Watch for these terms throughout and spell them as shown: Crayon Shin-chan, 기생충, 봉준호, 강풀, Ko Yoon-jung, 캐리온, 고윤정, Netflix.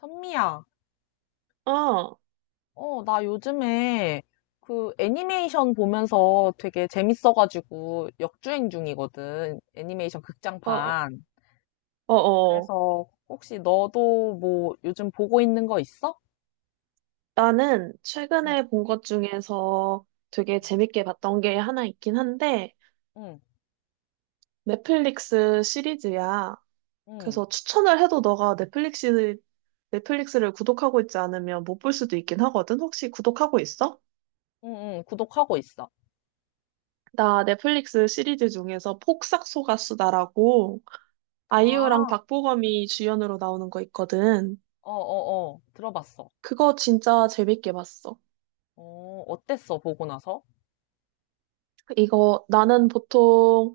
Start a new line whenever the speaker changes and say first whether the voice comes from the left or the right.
left: 선미야,
right: 어, 어,
left: 나 요즘에 그 애니메이션 보면서 되게 재밌어가지고 역주행 중이거든. 애니메이션
right: 어,
left: 극장판.
right: 어. 어.
left: 그래서 혹시 너도 뭐 요즘 보고 있는 거 있어?
right: 나는
left: 응,
right: 최근에 본 것 중에서 되게 재밌게 봤던 게 하나 있긴 한데,
left: 응,
right: 넷플릭스 시리즈야.
left: 응,
right: 그래서 추천을 해도 너가 넷플릭스를 구독하고 있지 않으면 못 볼 수도 있긴 하거든. 혹시 구독하고 있어?
left: 응, 응, 구독하고 있어.
right: 나 넷플릭스 시리즈 중에서 폭삭소가수다라고 아이유랑
left: 아,
right: 박보검이 주연으로 나오는 거 있거든.
left: 어, 어, 어, 들어봤어.
right: 그거 진짜 재밌게 봤어.
left: 어, 어땠어, 보고 나서?
right: 이거 나는 보통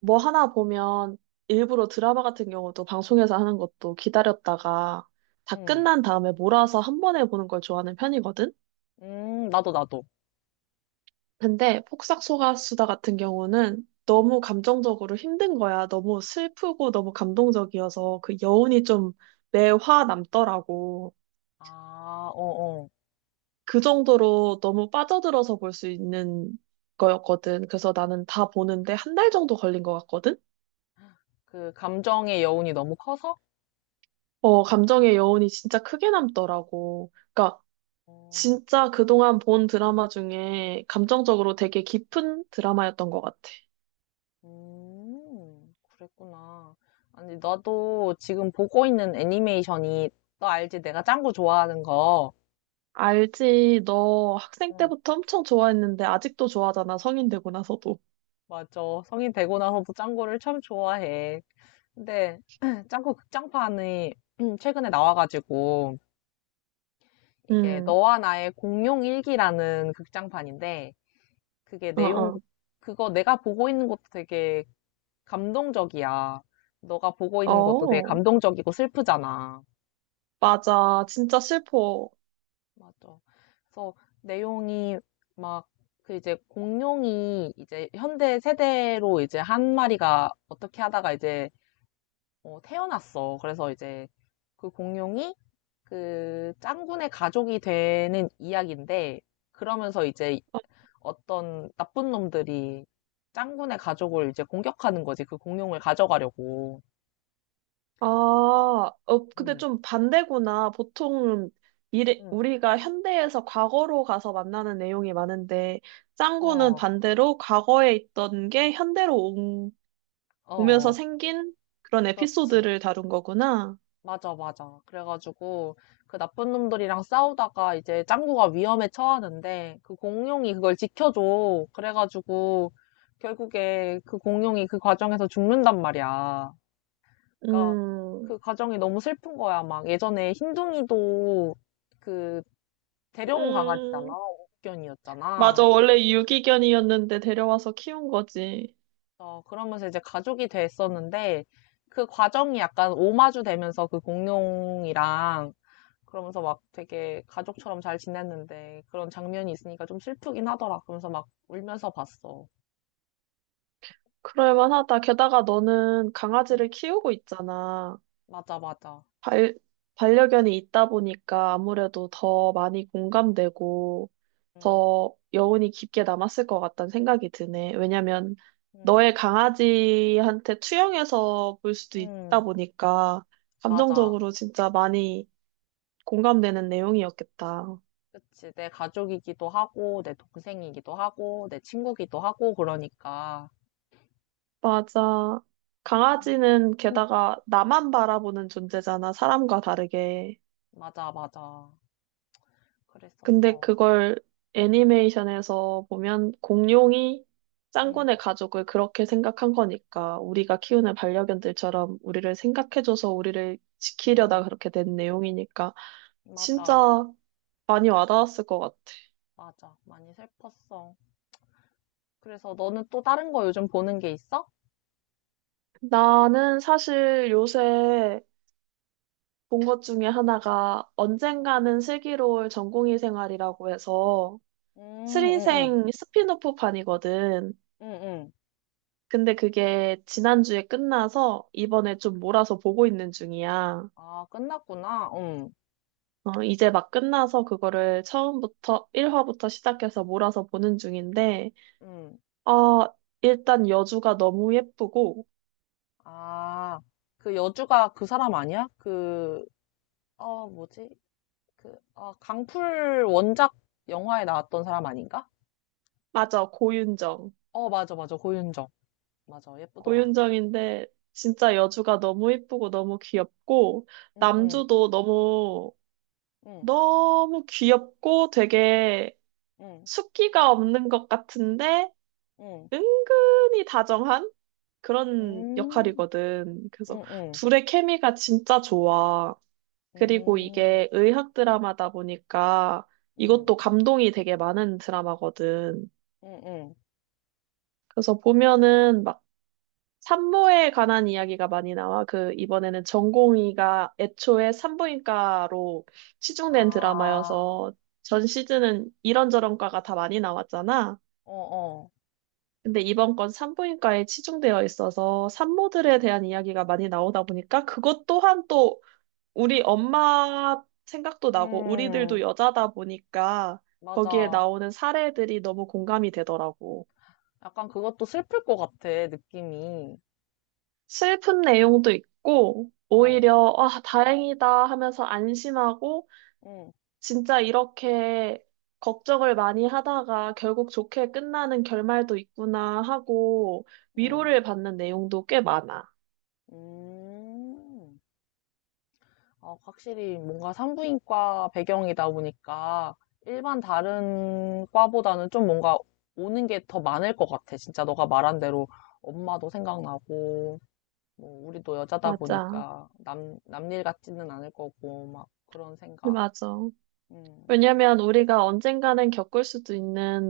right: 뭐 하나 보면 일부러 드라마 같은 경우도 방송에서 하는 것도 기다렸다가 다
left: 응,
right: 끝난 다음에 몰아서 한 번에 보는 걸 좋아하는 편이거든?
left: 나도.
right: 근데 폭삭소가수다 같은 경우는 너무 감정적으로 힘든 거야. 너무 슬프고 너무 감동적이어서 그 여운이 좀 매화 남더라고.
left: 아, 어, 어.
right: 그 정도로 너무 빠져들어서 볼 수 있는 거였거든. 그래서 나는 다 보는데 한 달 정도 걸린 것 같거든?
left: 그 감정의 여운이 너무 커서?
right: 어, 감정의 여운이 진짜 크게 남더라고. 그러니까
left: 어.
right: 진짜 그동안 본 드라마 중에 감정적으로 되게 깊은 드라마였던 것 같아.
left: 그랬구나. 아니, 나도 지금 보고 있는 애니메이션이, 너 알지? 내가 짱구 좋아하는 거.
right: 알지? 너 학생
left: 어,
right: 때부터 엄청 좋아했는데 아직도 좋아하잖아. 성인 되고 나서도.
left: 맞아. 성인 되고 나서도 짱구를 참 좋아해. 근데, 짱구 극장판이 최근에 나와가지고, 이게
right: 응,
left: 너와 나의 공룡 일기라는 극장판인데, 그게
right: 어,
left: 내용,
right: 어.
left: 그거 내가 보고 있는 것도 되게 감동적이야. 너가 보고 있는 것도 되게
right: 어,
left: 감동적이고 슬프잖아.
right: 맞아. 진짜 슬퍼.
left: 맞아. 그래서 내용이 막 그 이제 공룡이 이제 현대 세대로 이제 한 마리가 어떻게 하다가 이제 태어났어. 그래서 이제 그 공룡이 그 짱구네 가족이 되는 이야기인데 그러면서 이제
right: 어,
left: 어떤 나쁜 놈들이 짱구네 가족을 이제 공격하는 거지. 그 공룡을 가져가려고.
right: 아, 어, 근데
left: 응,
right: 좀 반대구나. 보통 미래,
left: 응.
right: 우리가 현대에서 과거로 가서 만나는 내용이 많은데, 짱구는
left: 어,
right: 반대로 과거에 있던 게 현대로 보면서
left: 어,
right: 생긴 그런
left: 그렇지.
right: 에피소드를 다룬 거구나.
left: 맞아. 그래가지고 그 나쁜 놈들이랑 싸우다가 이제 짱구가 위험에 처하는데 그 공룡이 그걸 지켜줘. 그래가지고 결국에 그 공룡이 그 과정에서 죽는단 말이야. 그러니까
right: 음,
left: 그 과정이 너무 슬픈 거야. 막 예전에 흰둥이도 그 데려온 강아지잖아.
right: 음, 맞아.
left: 옥견이었잖아.
right: 원래 유기견이었는데 데려와서 키운 거지.
left: 어, 그러면서 이제 가족이 됐었는데 그 과정이 약간 오마주 되면서 그 공룡이랑 그러면서 막 되게 가족처럼 잘 지냈는데 그런 장면이 있으니까 좀 슬프긴 하더라. 그러면서 막 울면서 봤어.
right: 그럴만하다. 게다가 너는
left: 응,
right: 강아지를 키우고 있잖아.
left: 맞아.
right: 발, 반려견이 있다 보니까 아무래도 더 많이 공감되고
left: 응,
right: 더 여운이 깊게 남았을 것 같다는 생각이 드네. 왜냐면
left: 응,
right: 너의 강아지한테 투영해서 볼 수도 있다
left: 응,
right: 보니까
left: 맞아.
right: 감정적으로 진짜 많이 공감되는 내용이었겠다.
left: 그치. 내 가족이기도 하고, 내 동생이기도 하고, 내 친구기도 하고, 그러니까.
right: 맞아.
left: 응,
right: 강아지는
left: 응,
right: 게다가 나만 바라보는 존재잖아, 사람과 다르게.
left: 맞아.
right: 근데
left: 그랬었어.
right: 그걸 애니메이션에서 보면 공룡이
left: 응,
right: 짱구네 가족을 그렇게 생각한 거니까 우리가 키우는 반려견들처럼 우리를 생각해줘서 우리를
left: 응,
right: 지키려다 그렇게 된 내용이니까
left: 맞아,
right: 진짜 많이 와닿았을 것 같아.
left: 맞아. 많이 슬펐어. 그래서 너는 또 다른 거 요즘 보는 게 있어?
right: 나는 사실 요새 본 것 중에 하나가 언젠가는 슬기로울 전공의 생활이라고 해서
left: 응, 응, 응,
right: 수리생 스핀오프판이거든.
left: 응, 응.
right: 근데 그게 지난주에 끝나서 이번에 좀 몰아서 보고 있는 중이야.
left: 아, 끝났구나. 응,
right: 어, 이제 막 끝나서 그거를 처음부터 1화부터 시작해서 몰아서 보는 중인데,
left: 응.
right: 어, 일단 여주가 너무 예쁘고,
left: 아, 그 여주가 그 사람 아니야? 그, 어, 뭐지? 그, 어, 강풀 원작 영화에 나왔던 사람 아닌가?
right: 맞아, 고윤정.
left: 어, 맞아. 고윤정. 맞아. 예쁘더라.
right: 고윤정인데 진짜 여주가 너무 예쁘고 너무 귀엽고,
left: 응, 응,
right: 남주도 너무
left: 응,
right: 너무 귀엽고 되게
left: 응,
right: 숫기가 없는 것 같은데
left: 응.
right: 은근히 다정한 그런
left: 음,
right: 역할이거든. 그래서
left: 응, 응,
right: 둘의 케미가 진짜 좋아. 그리고
left: 음,
right: 이게 의학 드라마다 보니까
left: 응,
right: 이것도 감동이 되게 많은 드라마거든.
left: 응, 응.
right: 그래서 보면은 막 산모에 관한 이야기가 많이 나와. 그, 이번에는 전공의가 애초에 산부인과로 치중된
left: 아,
right: 드라마여서 전 시즌은 이런저런 과가 다 많이 나왔잖아.
left: 어, 어.
right: 근데 이번 건 산부인과에 치중되어 있어서 산모들에
left: 응,
right: 대한 이야기가 많이 나오다 보니까 그것 또한 또 우리 엄마 생각도 나고 우리들도
left: 음,
right: 여자다 보니까 거기에
left: 맞아.
right: 나오는 사례들이 너무 공감이 되더라고.
left: 약간 그것도 슬플 것 같아, 느낌이.
right: 슬픈 내용도 있고,
left: 어,
right: 오히려, 아, 다행이다 하면서 안심하고,
left: 응,
right: 진짜 이렇게 걱정을 많이 하다가 결국 좋게 끝나는 결말도 있구나 하고,
left: 응.
right: 위로를 받는 내용도 꽤 많아.
left: 음. 아, 확실히 뭔가 산부인과 배경이다 보니까 일반 다른 과보다는 좀 뭔가 오는 게 더 많을 것 같아. 진짜 너가 말한 대로 엄마도 생각나고, 뭐, 우리도 여자다
right: 맞아.
left: 보니까 남, 남일 같지는 않을 거고, 막 그런 생각.
right: 맞아.
left: 음,
right: 왜냐면 우리가 언젠가는 겪을 수도 있는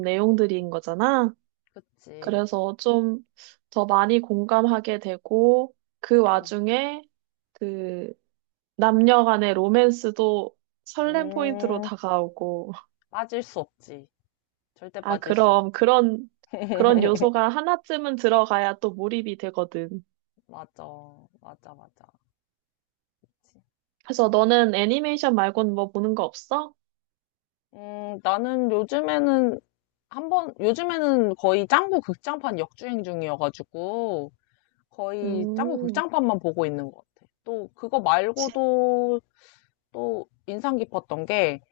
left: 음,
right: 내용들인 거잖아.
left: 그치.
right: 그래서 좀 더 많이 공감하게 되고, 그
left: 음,
right: 와중에, 그, 남녀 간의 로맨스도 설렘 포인트로
left: 음,
right: 다가오고,
left: 빠질 수 없지. 절대
right: 아,
left: 빠질 수
right: 그럼
left: 없지.
right: 그런, 그런 요소가 하나쯤은 들어가야 또 몰입이 되거든.
left: 맞아, 맞아.
right: 그래서 너는 애니메이션 말고는 뭐 보는 거 없어?
left: 나는 요즘에는 한 번, 요즘에는 거의 짱구 극장판 역주행 중이어가지고, 거의 짱구
right: 음,
left: 극장판만 보고 있는 것 같아. 또, 그거
right: 진,
left: 말고도 또 인상 깊었던 게,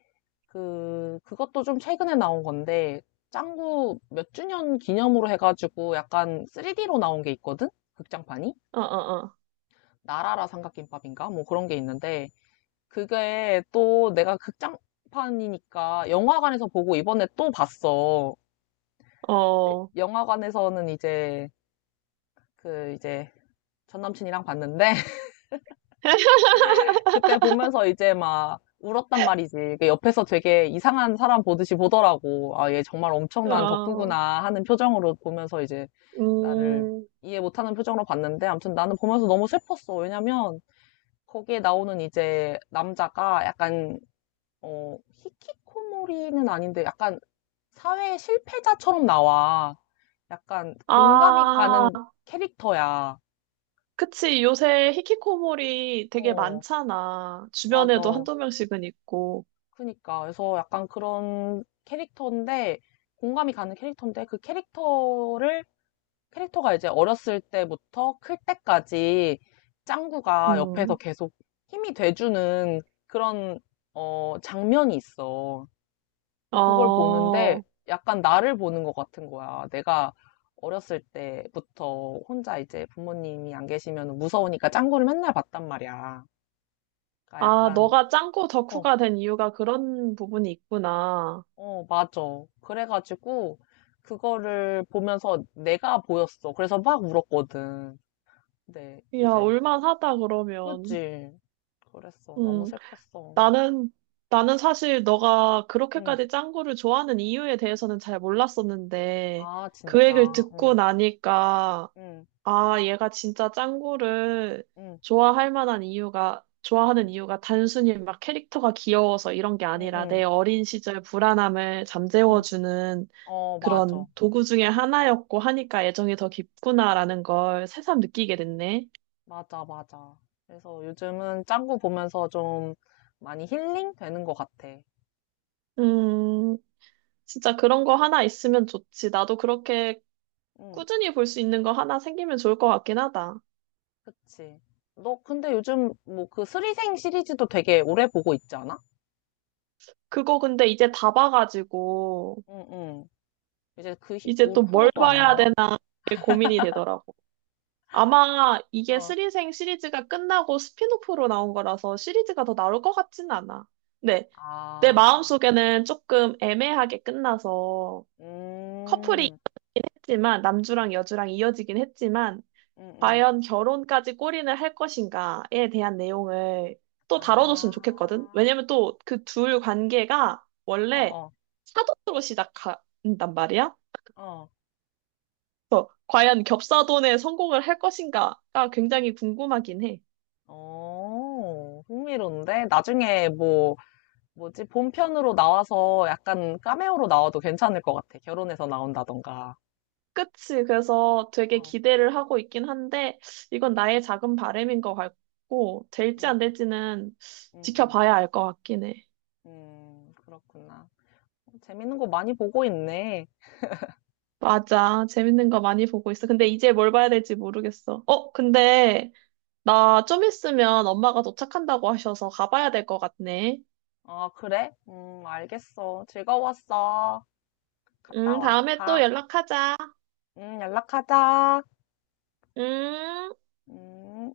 left: 그, 그것도 좀 최근에 나온 건데, 짱구 몇 주년 기념으로 해가지고 약간 3D로 나온 게 있거든? 극장판이?
right: 어, 어,
left: 나라라 삼각김밥인가? 뭐 그런 게 있는데, 그게 또 내가 극장판이니까 영화관에서 보고 이번에 또 봤어.
right: 어,
left: 네,
right: 어,
left: 영화관에서는 이제 그 이제 전 남친이랑 봤는데 그때 보면서 이제 막 울었단 말이지. 그 옆에서 되게 이상한 사람 보듯이 보더라고. 아, 얘 정말 엄청난
right: 어,
left: 덕후구나 하는 표정으로 보면서 이제 나를
right: 음,
left: 이해 못하는 표정으로 봤는데 아무튼 나는 보면서 너무 슬펐어. 왜냐면 거기에 나오는 이제 남자가 약간 히키코모리는 아닌데 약간 사회 실패자처럼 나와. 약간 공감이 가는
right: 아,
left: 캐릭터야.
right: 그치. 요새 히키코모리 되게
left: 어.
right: 많잖아. 주변에도
left: 맞아.
right: 한두 명씩은 있고,
left: 그니까. 그래서 약간 그런 캐릭터인데, 공감이 가는 캐릭터인데, 캐릭터가 이제 어렸을 때부터 클 때까지 짱구가 옆에서
right: 음,
left: 계속 힘이 돼주는 그런, 어, 장면이 있어. 그러니까 그걸 보는데,
right: 어,
left: 약간 나를 보는 것 같은 거야. 내가 어렸을 때부터 혼자 이제 부모님이 안 계시면 무서우니까 짱구를 맨날 봤단 말이야. 그러니까
right: 아,
left: 약간,
right: 너가 짱구
left: 어,
right: 덕후가 된 이유가 그런 부분이 있구나.
left: 어, 맞아. 그래가지고, 그거를 보면서 내가 보였어. 그래서 막 울었거든. 근데
right: 야,
left: 이제,
right: 올만하다, 그러면.
left: 그치. 그랬어. 너무
right: 음,
left: 슬펐어.
right: 나는, 나는 사실 너가
left: 응.
right: 그렇게까지 짱구를 좋아하는 이유에 대해서는 잘 몰랐었는데,
left: 아,
right: 그 얘기를
left: 진짜.
right: 듣고
left: 응,
right: 나니까,
left: 응,
right: 아, 얘가 진짜 짱구를
left: 응,
right: 좋아할 만한 이유가, 좋아하는
left: 응,
right: 이유가 단순히 막 캐릭터가 귀여워서 이런 게
left: 응,
right: 아니라
left: 응,
right: 내 어린 시절 불안함을
left: 응.
right: 잠재워주는
left: 어,
right: 그런
left: 맞아.
right: 도구 중에 하나였고 하니까 애정이 더 깊구나라는 걸 새삼 느끼게 됐네.
left: 맞아. 그래서 요즘은 짱구 보면서 좀 많이 힐링 되는 것 같아.
right: 음, 진짜 그런 거 하나 있으면 좋지. 나도 그렇게
left: 응,
right: 꾸준히 볼 수 있는 거 하나 생기면 좋을 것 같긴 하다.
left: 그치. 너 근데 요즘 뭐 그 스리생 시리즈도 되게 오래 보고 있지 않아?
right: 그거 근데 이제 다 봐가지고,
left: 응, 응. 이제 그 히-
right: 이제
left: 후-
right: 또
left: 로
right: 뭘
left: 또 안
right: 봐야
left: 나와?
right: 되나 이게 고민이 되더라고. 아마 이게
left: 어,
right: 스리생 시리즈가 끝나고 스핀오프로 나온 거라서 시리즈가 더 나올 것 같진 않아. 네, 내
left: 아,
right: 마음속에는 조금 애매하게 끝나서 커플이
left: 음,
right: 했지만 남주랑 여주랑 이어지긴 했지만
left: 음, 음.
right: 과연 결혼까지 꼬리을할 것인가에 대한 내용을 또 다뤄줬으면 좋겠거든.
left: 아,
right: 왜냐면 또 그 둘 관계가
left: 어,
right: 원래
left: 어,
right: 사돈으로 시작한단 말이야.
left: 어.
right: 과연 겹사돈에 성공을 할 것인가가 굉장히 궁금하긴 해.
left: 어, 흥미로운데? 나중에 뭐, 뭐지, 본편으로 나와서 약간 카메오로 나와도 괜찮을 것 같아. 결혼해서 나온다던가.
right: 그치 그래서 되게
left: 어.
right: 기대를 하고 있긴 한데 이건
left: 음,
right: 나의 작은 바램인것 같고 될지
left: 음,
right: 안 될지는
left: 음, 음,
right: 지켜봐야 알 것 같긴 해.
left: 그렇구나. 어, 재밌는 거 많이 보고 있네.
right: 맞아. 재밌는 거 많이 보고 있어. 근데 이제 뭘 봐야 될지 모르겠어. 어, 근데 나 좀 있으면 엄마가 도착한다고 하셔서 가봐야 될 것 같네.
left: 아, 그래? 알겠어. 즐거웠어. 갔다 와.
right: 다음에 또
left: 가.
right: 연락하자.
left: 연락하자.
right: 음.
left: 음.